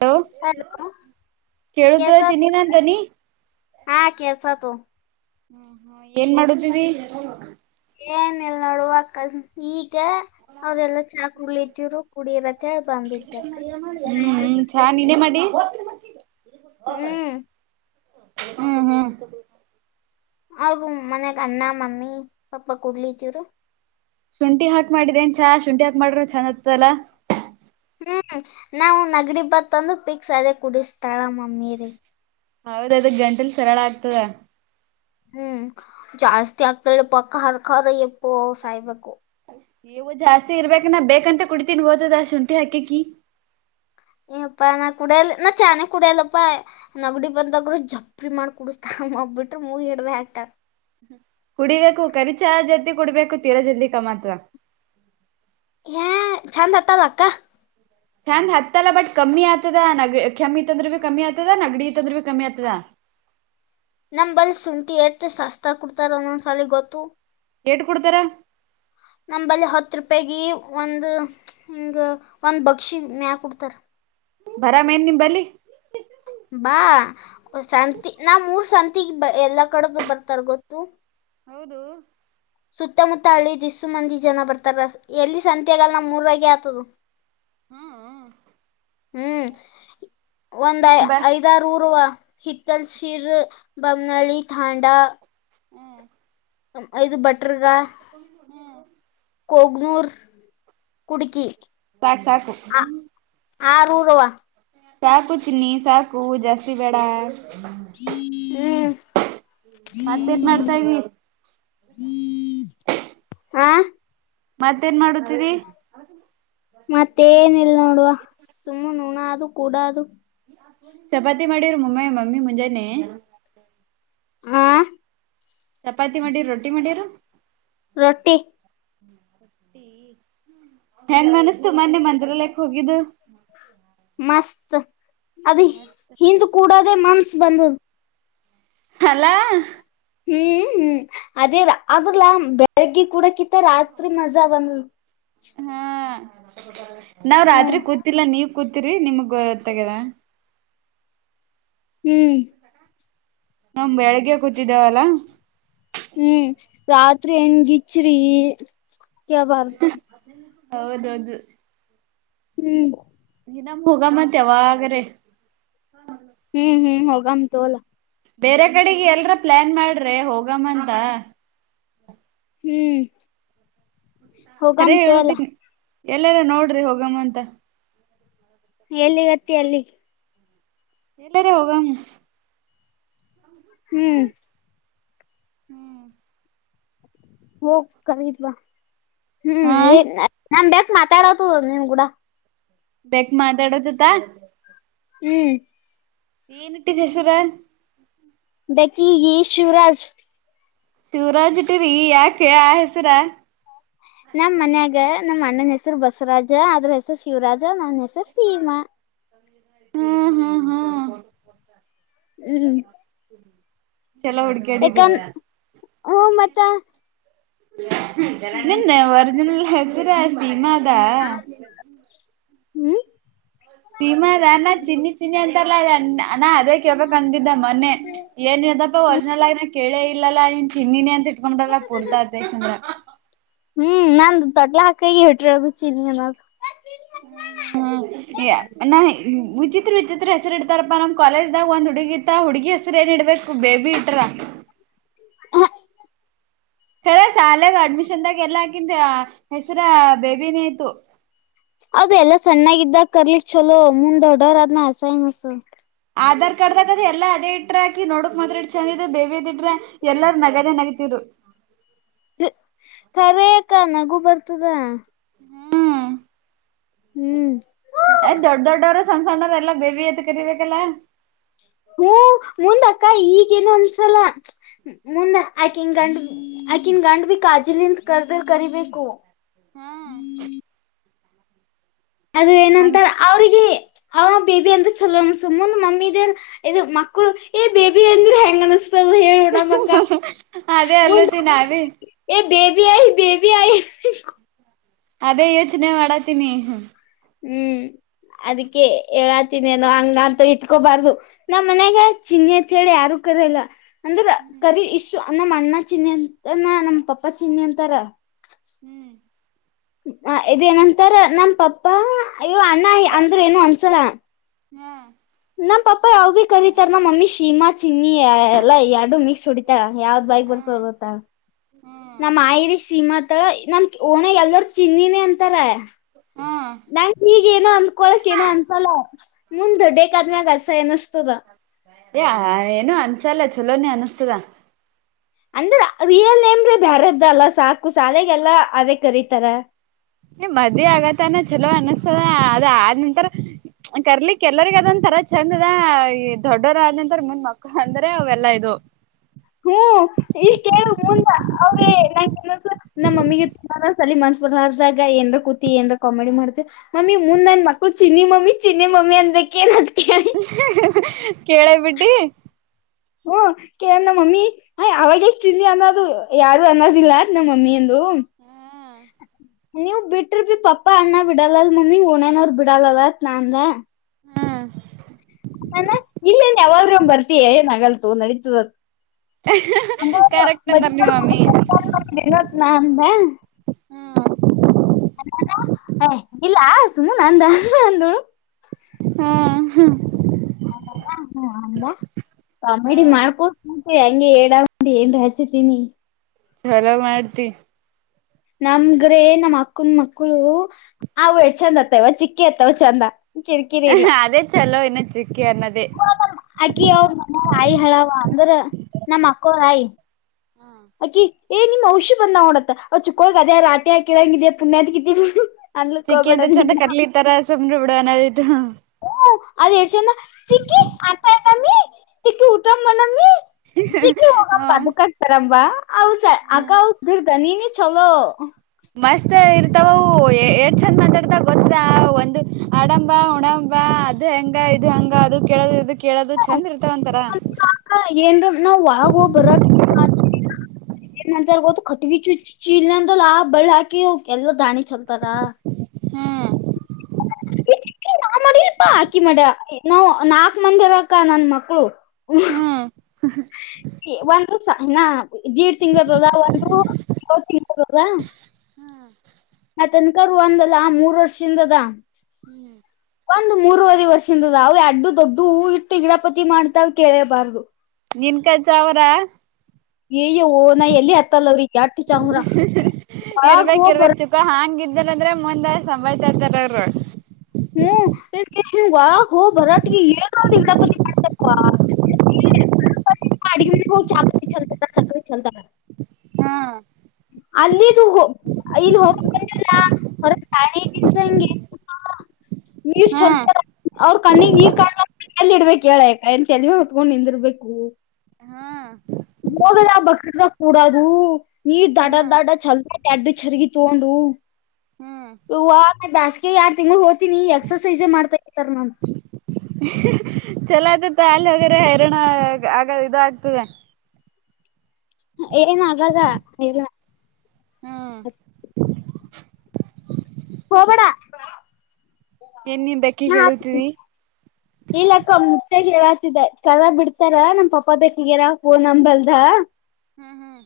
Hello ಎಡುಕ್ಕ ಕೇಳುದ ಕೆಸ ಚಿನ್ನಿ ನನ್ ಧ್ವನಿ ಹಾ ಕೆಸೋ ತು ಹ್ಮ್ ಹ್ಮ ಏನ್ ಮಾಡುದಿ ಏನ್ ಇಲ್ ನೋಡುವ ಕ ಈಗ ಮತ್ತೆ ಅವ್ರೆಲ್ಲಾ ಚಾಕ್ಳತಿವ್ರು ಕುಡಿಯರಂತ ಹೇಳಳ್ ಬಂದಿದಕ್ಕ ಹ್ಮ್ ಚಾ ನೀನೇ ಮಾಡಿ ಹ್ಮ್ ಹ್ಮ್ ಹ್ಮ ಅವಗ ಮನ್ಯಾಗ ಅಣ್ಣ ಮಮ್ಮಿ ಪಾಪ ಕುೂಡ್ಲಿತಿವ್ರು ಶುಂಠಿ ಹಾಕ್ ಮಾಡಿದೇನ್ ಚಾ ಶುಂಠಿ ಹಾಕ್ ಮಾಡ್ರ ಚಂದ ಆತಲ್ಲ ಹ್ಮ್ ನಾವವು ನಗಡಿ ಬತ್ತ ಅಂದು ಪಿಕ್ಸ್ ಅದೇ ಕುಡಿಸ್ತಾಳ ಮಮ್ಮೀರಿ ಹೌದ ಅದ ಗಂಟಲಿ ಸರಳ ಆಗ್ತದ ಹ್ಮ್ ಜಾಸ್ತಿ ಆಗ್ತಳಿ ಪಕ್ಕ ಹರ್ಖರ್ ಎಪ್ಪು ಸಾಯಬೇಕು ನೀವು ಜಾಸ್ತಿ ಇರ್ಬೇಕ ನ ಬೇಕಂತ ಕುಡಿತೀನ್ ಓದದ ಶುಂಠಿ ಹಾಕಕ್ಕಿ ಏಪ್ಪಾ ನಾ ಕುಡಿಯಲ್ ನಾ ಚಾನೆ ಕುಡಿಯಲ್ಲಪ್ಪಾ ನಗಡಿ ಬಂದಾಗರು ಜಬ್ರಿ ಮಾಡ್ ಕುಡ ಹಬ್ಬಿಟ್ಟು ಮೂವಿ ಇಡ್ದ ಆಕ್ಟ ಕುಡಿಬೇಕು ಕಖರಿಚಾ ಜಲ್ತಿ ಕುಡ್ಬೇಕು ತೀರಾ ಜದಿಕ ಮಾಾತ್ರ ಹ ಚಂದ್ ಹತ್ತದ ಅಕ್ಕ ಚಂದ್ ಹತ್ತಲ್ಲ ಬಟ್ ಕಮ್ಮಿ ಆಗ್ತದ ನ ಕಮ್ಮಿ ಅಂದ್ರರು ಭಿ ಕಮ್ಮಿ ಆಗ್ತದ ನಗಡಿ ಅಂದ್ರರು ಭಿ ಕಮ್ಮಿ ಆಗ್ತದ ನಮ ಬಲ್ ಶುಂಠಿ ಎತ್ ಸಸ್ತ ಕುಡ್ತಾರ ಅಂದೊಂದ್ಸಲ ಗೊತ್ತು ಹೆಸ್ಟ್ ಕೊಡ್ತಾರ ನಂಬಲ್ಲಿ ಹತ್ತು ರೂಪಾಯಿ ಗೆ ಒಂದ ಹಿಂಗ ಒಂದ್ ಬಕ್ಷಿ ಮ್ಯಾ ಕುಡ್ತಾರ ಬರ ಮೇನ್ ನಿಂಬಲ್ಲಿ ಬಾ ಸಂತಿ ನಾ ಮೂರ್ ಸಂತಗ್ ಎಲ್ಲಾ ಕಡದು ಬರ್ತಾರ ಗೊತ್ತು ಹೌದು ಸುತ್ತಮುತ್ತ ಹಳ್ಳಿದ ದ ಇಸು ಮಂದಿ ಜನ ಬರ್ತಾರ ಎಲ್ಲಿ ಸಂತೆಗ ನ ಮೂರವಗೆ ಆತದ ಹ್ಮ ಹ ಹ್ಮ್ ಒಂದ್ಐ ಬ ಐದಾರ ಊರ್ ಹಿತಲ್ ಶಿರ ಬಮನಳ ಥಾಂಡಾ ಹ್ಮ್ ಐದು ಬಟ್ರಗಾ ಕಗ್ನೂರ್ ಕುಡುಕಿ ಹ ಆ ರೂರುರುವ ಸಾಕು ಚಿನ್ನಿ ಸಾಕು ಜಾಸ್ತಿ ಬೇಡ ಹ ಹ ಮತ್ತೇನ್ ಮಾಡ್ತಾ ಇದಿ ಹ ಹ್ಮ ಹ ಜಿ ಮತ್ತೇನ ಇಲ್ ನೋಡುವ ಸುಮ್ಮ ನುಣ ಅದು ಕೂಡ ಅದು ಚಪಾತಿ ಮಾಡಿವ್ರರು ಮುಮ್ಮ ಮಮ್ಮಿ ಮುಂಜಾನೆ ಹ ಚಪಾತಿ ಮಾಡೀರಿ ರೊಟ್ಟಿ ಮಾಡಿರ ರೊಟ್ಟಿ ಹೆಂಗ ಅನಸ್ತು ಮೊನ್ನೆ ಮಂತ್ರಾಲಯಕ್ ಹೋಗಿದ್ದು ಮಸ್ತ್ ಅದ ಹಿಂದ್ ಕೂಡದೇ ಮನ್ಸ ಬಂದ ಅಲ ಹ್ಮ್ ಹ್ಮ್ ಅದೇ ಅಲ್ಲ ಅದ್ರಲ್ಲ ಬೆಳಗ್ಗೆ ಕೂಡ ಕತ್ತ ರತ್ರಿ ಮಜಾ ಬನ್ನ ಹಾ ನಾವ್ ಹ್ಮ್ ರಾತ್ರಿ ಕೂತಿಲ್ಲ ನೀವ ಕೂತಿರಿ ನಿಮಗ ತಗ್ಯದ ಹ್ಮ್ ನಮ್ ಬೆಳಗ್ಗೆ ಕೂತಿದ್ದಾವಲ್ಲ ಹ್ಮ್ ರಾತ್ರಿ ಹೆಂಗ್ ಗಿಚ್ಚ್ರಿ ಕಬಾರ ಹೌದೌದು ಹ್ಮ್ ದಿನಮ ಹೋಗ ಮತ್ತವಾಗ್ರೆ ಹ್ಮ್ ಹ್ಮ್ ಹೋಗಾಮಂತು ಅಲಾ ಬೇರೆ ಕಡೆಗೆ ಎಲ್ರ ಪ್ಲಾನ್ ಮಾಡ್ರೆ ಹೋಗಮ್ಮ ಅಂತ ಹ್ಮ್ ಖರೆ ಹೋಗಾಮಂತು ಅಲ್ಲ ಹೇಳುದೀನಿ ಎಲ್ಲಾರ ನೋಡ್ರಿ ಹೋಗಮ್ಮ ಅಂತ ಎಲ್ಲಿಗತ್ತ ಅಲ್ಲಿಗೆ ಎಲ್ಲಾರ ಹೋಗಾಮ ಹ್ಮ್ ಹ್ಮ್ ಹೋಗೋಗ್ ಕತ್ವಾ ಹಾ ಹ್ಮ್ ಏನ್ ನಮ್ ಬೇಕ ಮಾತಾಡೋದು ನೀವ್ ಕೂಡ ಬೇಕ ಮಾತಾಡೋ ಜತ ಹ್ಮ್ ಏನ ಇಟ್ಟಿದ್ದ ಯಸರ ಬಕಿಗಿ ಶಿವರಾಜ್ ಶಿವರ್ ಇಟಿರಿೀ ಯಾಕೆ ಹೆಸರ ನಮ್ಮ್ ಮನ್ಯಾಗ ನಮ್ಮ ಅಣ್ಣನ ಹೆಸರು ಬಸವರಾಜ ಅದ್ರ ಹೆಸರು ಶಿವರಾಜ ನನ್ನ ಹೆಸರು ಸೀಮಾ ಹ್ಮ್ ಹ್ಮ ಹಾ ಹ್ಮ್ ಚಲೋ ಯಾಕಂದ ಹುಡ್ಕ್ಯಾಡಿದ್ದೀರಾ ಹ ಮತ್ತ ನನ್ನದ ವರ್ಜಿನಲ್ ಹೆಸರ್ ಅ ಸೀಮದಾ ಹ್ಮ್ ಸೀಮಾದ ಅದಾನ ಚಿನ್ನಿ ಚಿನ್ನಿ ಅಂತಲ್ಲ ಅಣ್ಣ ಅದ ಕೇಳ್ಬೇಕ್ ಅಂತಿದ್ದ ಮೊನ್ನೆ ಏನ್ ಯದಪ್ಪಾ ವರ್ಜನಲ್ ಆಗ ಕೇಳೇ ಇಲ್ಲಾ ಇವನ್ ಚಿನ್ನಿನೆ ಅಂತ ನಮ್ಮದೇಲ್ಲ ಪುರ್ತಾ ಅತ್ಯಿಂದ ದೊಡ್ಲ ಹಾಕಾಗಿ ಹೊಟ್ರಗು ಚಿನ್ನಿ ಮಾಗ ಹ್ಮ ನಾ ವಿಚಿತ್ರ ವಿಚಿತ್ರ ಹೆಸರು ಇಡ್ತಾರಪ್ಪ ನಮ್ ಕಾಲೇಜ್ದಾಗ ಒಂದ್ ಹುಡುಗಿ ಇತ್ತ ಹುಡುಗಿ ಹೆ ಸರ್ ಗ ಇಡ್ಬೇಕು ಬೇಬಿ ಇಟ್ರ ಹ ಕರೆ ಸಾಲೆಗ ಅಡ್ಮಿಷನ್ದಾಗ ಎಲ್ಲ ಆಕಿಂದ ಹೆಸರು ಬೇಬಿನೇ ಇತ್ತು ಹೌದು ಎಲ್ಲಾ ಸಣ್ಣಾಗಿದ್ದಾಗ ಕರ್ಲಿಕ್ ಚಲೋ ಮುಂದ್ ದೊಡ್ಡವರು ಆದ್ ಮೇಲೆ ಆಸಮಸ ಆಧಾರ್ ಕಾರ್ಡ್ ದಾಗದ ಎಲ್ಲಾ ಅದೇ ಇಟ್ರಾ ಆಕಿ ನೋಡಕ್ ಮತ್ರಾ ಎಷ್ಟ್ ಚಂದಿದ್ ಬೇಬಿ ದ್ ಇಟ್ರ ಎಲ್ಲಾರ ನಗದೇ ನಗಿತಿದ್ರು ಕರೆಕ್ಕ ನಗು ಬರ್ತದಾ ಹ್ಮ್ ದೊಡ್ ದೊಡ್ಡವರು ಸಣ್ಣ ಸಣ್ಣವ್ರ ಎಲ್ಲಾ ಬೇವಬಿ ಅಂತ ಕರಿಬೇಕಲ್ಲ ಹ್ಮ ಮುಂದ ಕ ಈಗೇನು ಅನ್ಸಲ ಮುಂದೆ ಆಕಿನ್ ಗಂಡ್ ಆಕಿನ್ ಗಂಡ್ ಬಿ ಕಾಜಲಿನ್ ಕರ್ದರ್ ಕರಿಬೇಕು ಹ್ಮ ಅದು ಏನಂತಾ ಅವ್ರಿಗೆ ಅವ ಬೇಬಿ ಅಂದ್ರೆ ಚಲೋ ಅನ್ಸತ್ತದ್ ಮುಂದ್ ಮಮ್ಮಿ ದ ಇದು ಮಕ್ಕಳು ಏ ಬೇಬಿ ಅಂದ್ರೆ ಹೆಂಗ ಅನಸ್ತದ ಹೇಳ ಉಣಮ್ಮಕ್ಕ ಅದೇ ಅಲಿ ನಾವೆ ಐ ಬೇಬಿ ಆಯೆ ಅದೇ ಯೋಚನೆ ಮಾಡತೀನಿ ಹ್ಮ್ ಅದಕ್ಕೆ ಹೇಳಾತೀನಿ ನೋ ಹಂಗ ಅಂತ ಇಟ್ಕೋಬಾರ್ದು ನಮ್ಮ್ ಮನ್ಯಾಗ ಚಿನ್ನಿ ಅಂತ ಹೇಳಿ ಯಾರು ಕರಿಯಲ್ಲ ಅಂದ್ರೆ ಕರಿ ಇಷ್ ನಮ್ಮ್ ಅಣ್ಣ ಚಿನ್ನಿ ಅಂತನ ನಮ್ ಪಪ್ಪಾ ಚಿನ್ನಿ ಅಂತಾರ ಇದೇ ನಂತರ ನಮ್ ಪಪ್ಪ ಅಯ್ಯೋ ಅಣ್ಣ ಅಂದ್ರೆ ಏನು ಅನ್ಸಲ್ಲ ಹ್ಮ ನಮ್ ಪಾಪ ಯಾವ್ ಭಿ ಕರೀತಾರ ನಮ್ಮ್ ಮಮ್ಮಿ ಶೀಮಾ ಚಿನ್ನಿ ಎಲ್ಲಾ ಎರಡು ಮಿಕ್ಸ್ ಹೊಡಿತರೆ ಯಾವ್ದ್ ಬೈಕ್ ಹ್ಮ್ ಬರ್ತ್ತದ್ ಗೊತ್ತ ಹ್ಮ್ ನಮ್ ಆಯಿರಿ ಸೀಮಾತ ನಮ್ ಓಣೆಗ ಎಲ್ಲಾರ್ ಚಿನ್ನಿನೇ ಅಂತಾರ ಹ್ಮ್ ನನ್ನು ಇಗೆ ಏನೋ ಅನ್ಕೊಳಕ್ ಏನು ಅನ್ಸಲ್ಲ ಮುಂದ್ ದೊಡ್ಡಾಕ್ ಆದ್ಮ್ಯಾಗ ಅಸಯ ಅನ್ಸತ್ತದ [unintelligible] ಅದೇ ಏನು ಅನ್ಸಲ್ಲ ಚಲೋನೇ ಅನ್ಸತ್ತದ ಅಂದ್ರೆ ರಿಯಲ್ ನೇಮ್ ಬ್ಯಾರದ್ದ ಅಲ್ಲ ಸಾಕು ಸಾಲಗೆಲ್ಲ ಅದೇ ಕರಿತಾರ ನಿಮ್ ಮದ್ವಿ ಆಗತ್ತಾನ ಚಲೋ ಅನಸ್ತದ ಅದ ಆದ್ ನಂತರ ಕರ್ಲಿಕ್ ಎಲ್ಲರಿಗ್ ಅದಂತ ರ ಚಂದದ ಈ ದೊಡ್ಡೊರ ಆದಂತರ ಮುಂದ್ ಮಕ್ಳ ಅಂದ್ರೆ ಅವೆಲ್ಲಾ ಇದು ಹ್ಮ ಈಕೆ ಕೇಳು ಮುಂದ್ ಅವ್ರೇ ನಸ ನಮ್ಮ ಮಮ್ಮಿಗೆ ತುಂಬಾ ಸಲಿ ಮನ್ಸ್ ಲಾಗ ಏನ್ ಕೂತಿ ಏನ್ರ ಕಾಮಿಡಿ ಮಾಡ್ತಿವಿ ಮಮ್ಮಿ ಮುಂದ್ ನನ್ ಮಕ್ಳು ಚಿನ್ನಿ ಮಮ್ಮಿ ಚಿನ್ನಿ ಮಮ್ಮಿ ಅಂದ್ರೆ [unintelligible] ಹೆ ಹೆ ಕೇಳೇ ಬಿಟ್ಟಿ ಹ್ಮ ಕೇಳ ನಾನ್ ಮಮ್ಮಿ ಅವಗೆ ಚಿನ್ನಿ ಅನ್ನೋದು ಯಾರು ಅನ್ನೋದಿಲ್ಲ ನಮ್ಮ ಮಮ್ಮಿ ಅಂದ್ ಹೂ ನೀವು ಬಿಟ್ರ ಪಪ್ಪಾ ಅಣ್ಣ ಬಿಡಲ್ಲಲ್ ಮಮ್ಮಿ ಹನನರ್ ಬಿಡಲ್ಲಲ್ಲ ಒಂದ್ ನಾನಾ ಹಾ ನಾನ ಇಲ್ಲೇನ್ ಯಾವಾಗೂ ಬರ್ತೀಯಾ ಏನ್ ಆಗಲ್ತು ನಡೀತು ಕರೆಕ್ಟ್ ಅಂದಾರ ನಿಮ್ ಮಮ್ಮಿ [unintelligible] ಇಲ್ಲ ಸುಮ್ಮನ ನಂದ ಅಂದು ಹ್ಮ್ ಹಾ ಹ ಅಂದ ಕಾಮಿಡಿ ಹ್ಮ್ ಮಾಡ್ಕೋತ ಹಂಗೆ [unintelligible] ಏನರ ಹಚ್ಚತೀನಿ. ಚಲೋ ಮಾಡ್ತಿ. ನಮಗ್ರೆ ನಮ್ ಅಕ್ಕನ್ ಮಕ್ಳು ಅವು ಎಸ್ಟ್ ಚಂದ ಆತ್ತಾವ ಚಿಕ್ಕಿ ಅತ್ತಾವ ಚಂದ ಹ ಅದೇ ಚಲೋ ಇನ್ನ [inaudible] ಅಕ್ಕಿ ಅವ್ರ ಮನೆಯ ಆಯಿ ಹೇಳವಾ ಅಂದ್ರ ನಮ್ಮ್ ಅಕ್ಕೋರ ಆಯಿ ಅಕಿ ಏ ನಿಮ್ಮ ಔಷದ - ಬಂದಾವ ನೋಡ ಅಂತ ಅವ ಚುಕ್ಕೋಳಗ ಅದ ರಾಟಿ ಕಿಳಂಗಿದ ಪುಣ್ಯಾತ್ಗಿತ್ತಿ- ಚಿಕ್ಕಿ ಅಂತ ಚಂದ ಕರ್ಲಿತಾರ ಸುಮ್ರ ಬಿಡ ಅನ್ನೋದ ಇತ್ತು. ಅದ ಎಸ್ಟ ಚಂದ ಚಿಕ್ಕಿ ಆಟ ಆತ್ ಅಮ್ಮೀ ಚಿಕ್ಕಿ ಊಟ ಮಾಡೋನಮ್ಮಿ. ಚಿಕ್ಕಿ ಹೋಗಪ್ಪ ಹ್ಮ ಅದಕ್ಕಾಗ್ತದ. ಬಾ ಅವ ಅಕ್ಕ ಅವ್ರ ಧ್ವನಿನೇ ಚಲೋ ಮಸ್ತ್ ಇರ್ತಾವವು ಎಸ್ಟ್ ಚಂದ ಮಾತಾಡ್ತವ ಗೊತ್ತಾ ಒಂದು ಆಡಂಬ ಬಾ ಉನ್ನೋಣ ಬಾ ಅದ ಹೆಂಗ ಇದು ಹಂಗ ಅದು ಕೆೇಳಗ ಇದು ಕೆಳಗ [inaudible] ಏನ್ರ ನಾವ್ ಒಳಗ ಹೋಗಿ ಬರೋಟಿಗೆ ಏನ್ ಮಾಡ್ತಾರ ಗೊತ್ತು ಕಟ್ಟಿಗೆ ಚುಚ್ಚಿ ಚೀಲ್ಂದ ಆ ಬಳ್ಳ ಹಾಕಿ ಎಲ್ಲ ದಾಣಿ ಚಲ್ತಾರ. ಹ್ಮ್ [unintelligible] ನಾ ಮಾಡಲಿಪಾ ಆಕಿ ಮಾಡ್ಯಾಳ ನಾವ್ ನಾಕ್ ಮಂದಿ ಇರ್ವಕ್ಕ ನನ್ ಮಕ್ಳು. ಹ್ಮ್ ಒಂದು ಸಣ್ಣ ಡೀಡ್ ತಿಂಗಳದ ಅದಾವ ಅಂದ್ರು ಒಂದು ತಿಂಗಳದ ಆ ತನ್ಕ ಒಂದಲ್ಲ ಮೂರ್ ವರ್ಷಿಂದ ಅದಾ- ಒಂದ್ ಮೂರುವರೆ ವರ್ಷದಿಂದ ಆದಾವು ಯಾಡು ದೊಡ್ಡ ಹೂ ಇಟ್ಟು ಗಿಡಪತಿ ಮಾಡ್ತಾವ ಕೇಳೇಬಾರ್ದು. ನೀಲಕೆಂಚವರ್ರ ಯ್ಯ ಓ ನಾ ಎಲ್ಲಿ ಹತ್ತಲ್ಲ ಅವ್ರಿಗೆ ಎಟ್ಟ ಚಾಮರ ಒಳಗ್ ಇರ್ಬೇಕ ಹೋಗ್ ಬರ ಇರ್ಬೇಕ ತೊಗೊ ಹಾಂಗ ಇದ್ದಲ್ಲಂದ್ರೆ ಮುಂದ್ ಸಂಬಾಯತ ಇರರ್ತಾರ ಅವರು ಹ್ಮ್ [unintelligible] ಬಾರಟಗಿ ಏನ್ರ ಒಂದ ಕಿತಾಪತಿ ಮಾಡಿರ್ತೀ ಅಲ್ವಾ. [unintelligible] ಅಂತಾ ಹ್ಮ ಅಲ್ಲಿದು ಇಲ್ಲಿ ಹೋಗಬೇಕಲ್ಲ ಹೊರಗ ತಾಳಿ ತಿನ್ಸಾಂಗೆ ನೀರ್ ಚಲ್ತ ಹ್ಮ್ ಅವ್ರ ಕಣ್ಣಿಗ್ ನೀರ್ ಕಣ್ಳಾತಿಲ್ಲ ಇಲ್ಲಿ ಇಡ್ಬೇಕು ಹೇಳ ಅಂತ ಎಲ್ಲಿವ ಹೊತ್ಕೊಂಡ್ ನಿಂದಿರ್ಬೇಕು. ಹ್ಮ್ ಹೋಗದ ಬಕೆಟ್ಡಾಗ್ ಕೂಡದು ನೀರ ದಡ ಹ್ಮ್ ದಡ ಚೆಲ್ಲೋದು ಎರಡು ಚರಗಿ ತಗೊಂಡು ಹ್ಮ್ ಹ್ಮ್ ಯವ್ವ ನೀ ಬ್ಯಾಸ್ಗೆ ಯಾಡ್ ತಿಂಗಳ ಹೋತೀನಿ ಎಕ್ಸಸೈಸೇ ಮಾಡ್ತಾಬೇಕ ಅಂತಾರ ನಂಗ. ಚಲೋ ಆಯ್ತತ್ತು ಅಲ್ಲಿ ಹೋಗರೆ ಹೈರಾಣ ಆಗ ಇದ ಆಗ್ತದ. ಏನ್ ಆಗಲ್ಲ ಹ್ಮ್ ಹೊಬೇಡ ಏನ್ ನೀನ್ ಬೆಕ್ಕಿ ನಾ ಹಾಕ್ತೀನಿ ಹೇಳುತ್ತಿದಿ ಇಲ್ಲ ಅಕ್ಕ ಮುತ್ಯಾಗ ಹೇಳ್ಯಾರ್. [inaudible] ಕೆಳಗ ಬಿಡ್ತಾರ ನಮ್ ಪಪ್ಪ ಬೇಕಿಗೆರ ಪೋನ್ ನಂಬಲ್ದ ಹ್ಮ್ ಹ್ಮ್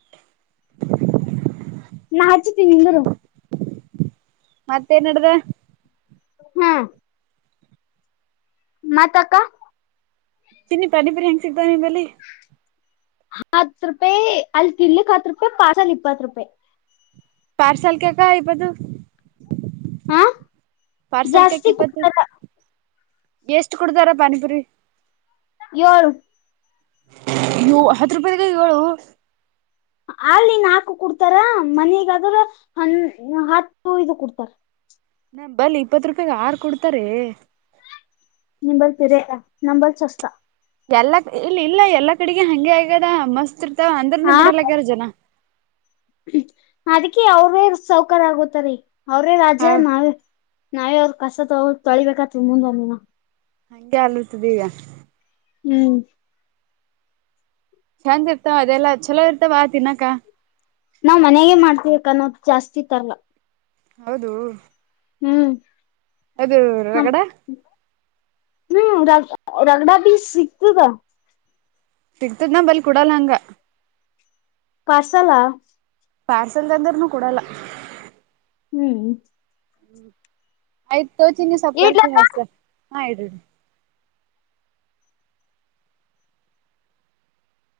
ನಾ ಹಚ್ಚತೀನಿ ನಿಂದರು. ಮತ್ತೇನ್ಡ್ದ - ಹ್ಮ ಮತ್ತ ಅಕ್ಕ ತಿನ್ನಿ ಪಾನಿ ಪುರಿ ಹೆಂಗ ಸಿಗ್ತಾವ ನಿಮ್ಮಲ್ಲಿ - ಹತ್ ರೂಪಾಯಿ ಅಲ್ಲಿ ತಿನ್ಲಿಕ್ ಹತ್ ರೂಪಾಯಿ ಪಾರ್ಸಲ್ ಇಪ್ಪತ್ತು ರೂಪಾಯಿ. ಪಾರ್ಸಲ್ಕ ಯಾಕ ಇಪ್ಪತ್ತು ರೂ ಹಾ ಪಾರ್ಸಲ್ಕ ಯಾಕ ಜಾಸ್ತಿ ಇಪ್ಪತ್ತು? ಕೊಡ್ತಾರ ಎಷ್ಟು ಕೊಡ್ತಾರ ಪಾನಿ ಪುರಿ. [unintelligible] ನೀವು ಹತ್ತು ರೂಪಾಯದ ಕೈ ಅಲ್ಲಿ ನಾಕು ಕುಡ್ತಾರ ಮನಗಾದ್ರ ಹ ಹತ್ತು ಇದು ಕುಡ್ತಾರ ನಾ ಬಲ್ಲಿ ಇಪ್ಪತ್ ರೂಪಾಯಾಗ ಆರು ಕೊಡ್ತಾರೆ [unintelligible] ಎಲ್ಲ ಇಲ್ಲ ಇಲ್ಲ ಎಲ್ಲಾ ಕಡೆಗೆ ಹಂಗೆ ಆಗ್ಯದ ಮಸ್ತ್ ಇರ್ತಾವ ಅಂದ್ರನು ಹಾ ಬಿಡಲ್ಲಗ್ಯಾರ ಜನ ಅದಕ್ಕೆ ಅವ್ರೇ ಸೌಕರ್ಯ ಆಗೋತಾರೀ ಅವ್ರೇ ಹ ರಾಜ ನಾವೇ ನಾವೇ ಅವ್ರ ಕಸ ತ ತೊಳಿಬೇಕತ್ ಮುಂದಂದಿನ ಹಂಗೆ ಅನ್ತದ ಈಗ ಹ್ಮ್ ಚಂದ ಇರ್ತಾವ ಅದೆಲ್ಲ ಚಲೋ ಇರ್ತಾವ ತಿನ್ನಾಕ ನಾವ್ ಮನೆಗೆ ಮಾಡ್ತಿವಿ ಅನ್ನೋದು ಜಾಸ್ತಿ ತರ್ಲ್ಲ ಹೌದು ಹ್ಮ್ ಅದು ನಮ ರಗಡ ಹ್ಮ್ ರ ರಗಡಾ ಬಿ ಸಿಗ್ತು ಗ ಸಿಗ್ತದ ನ ಬಲಿ ಕುಡಲ್ಲ ಹಂಗ ಪಾರ್ಸಲ ಪಾರ್ಸೆಲ್ ತಂದರ್ನು ಕೊಡಲ್ಲ ಹ್ಮ್ ಆಯ್ತು ತೋಚಿನಿ ಸ್ವಲ್ ಕೆಲ್ಸ ಇಡ್ಲಕ್ಕ ಹಸ ಹಾ ಇಡ್ರಿರಿ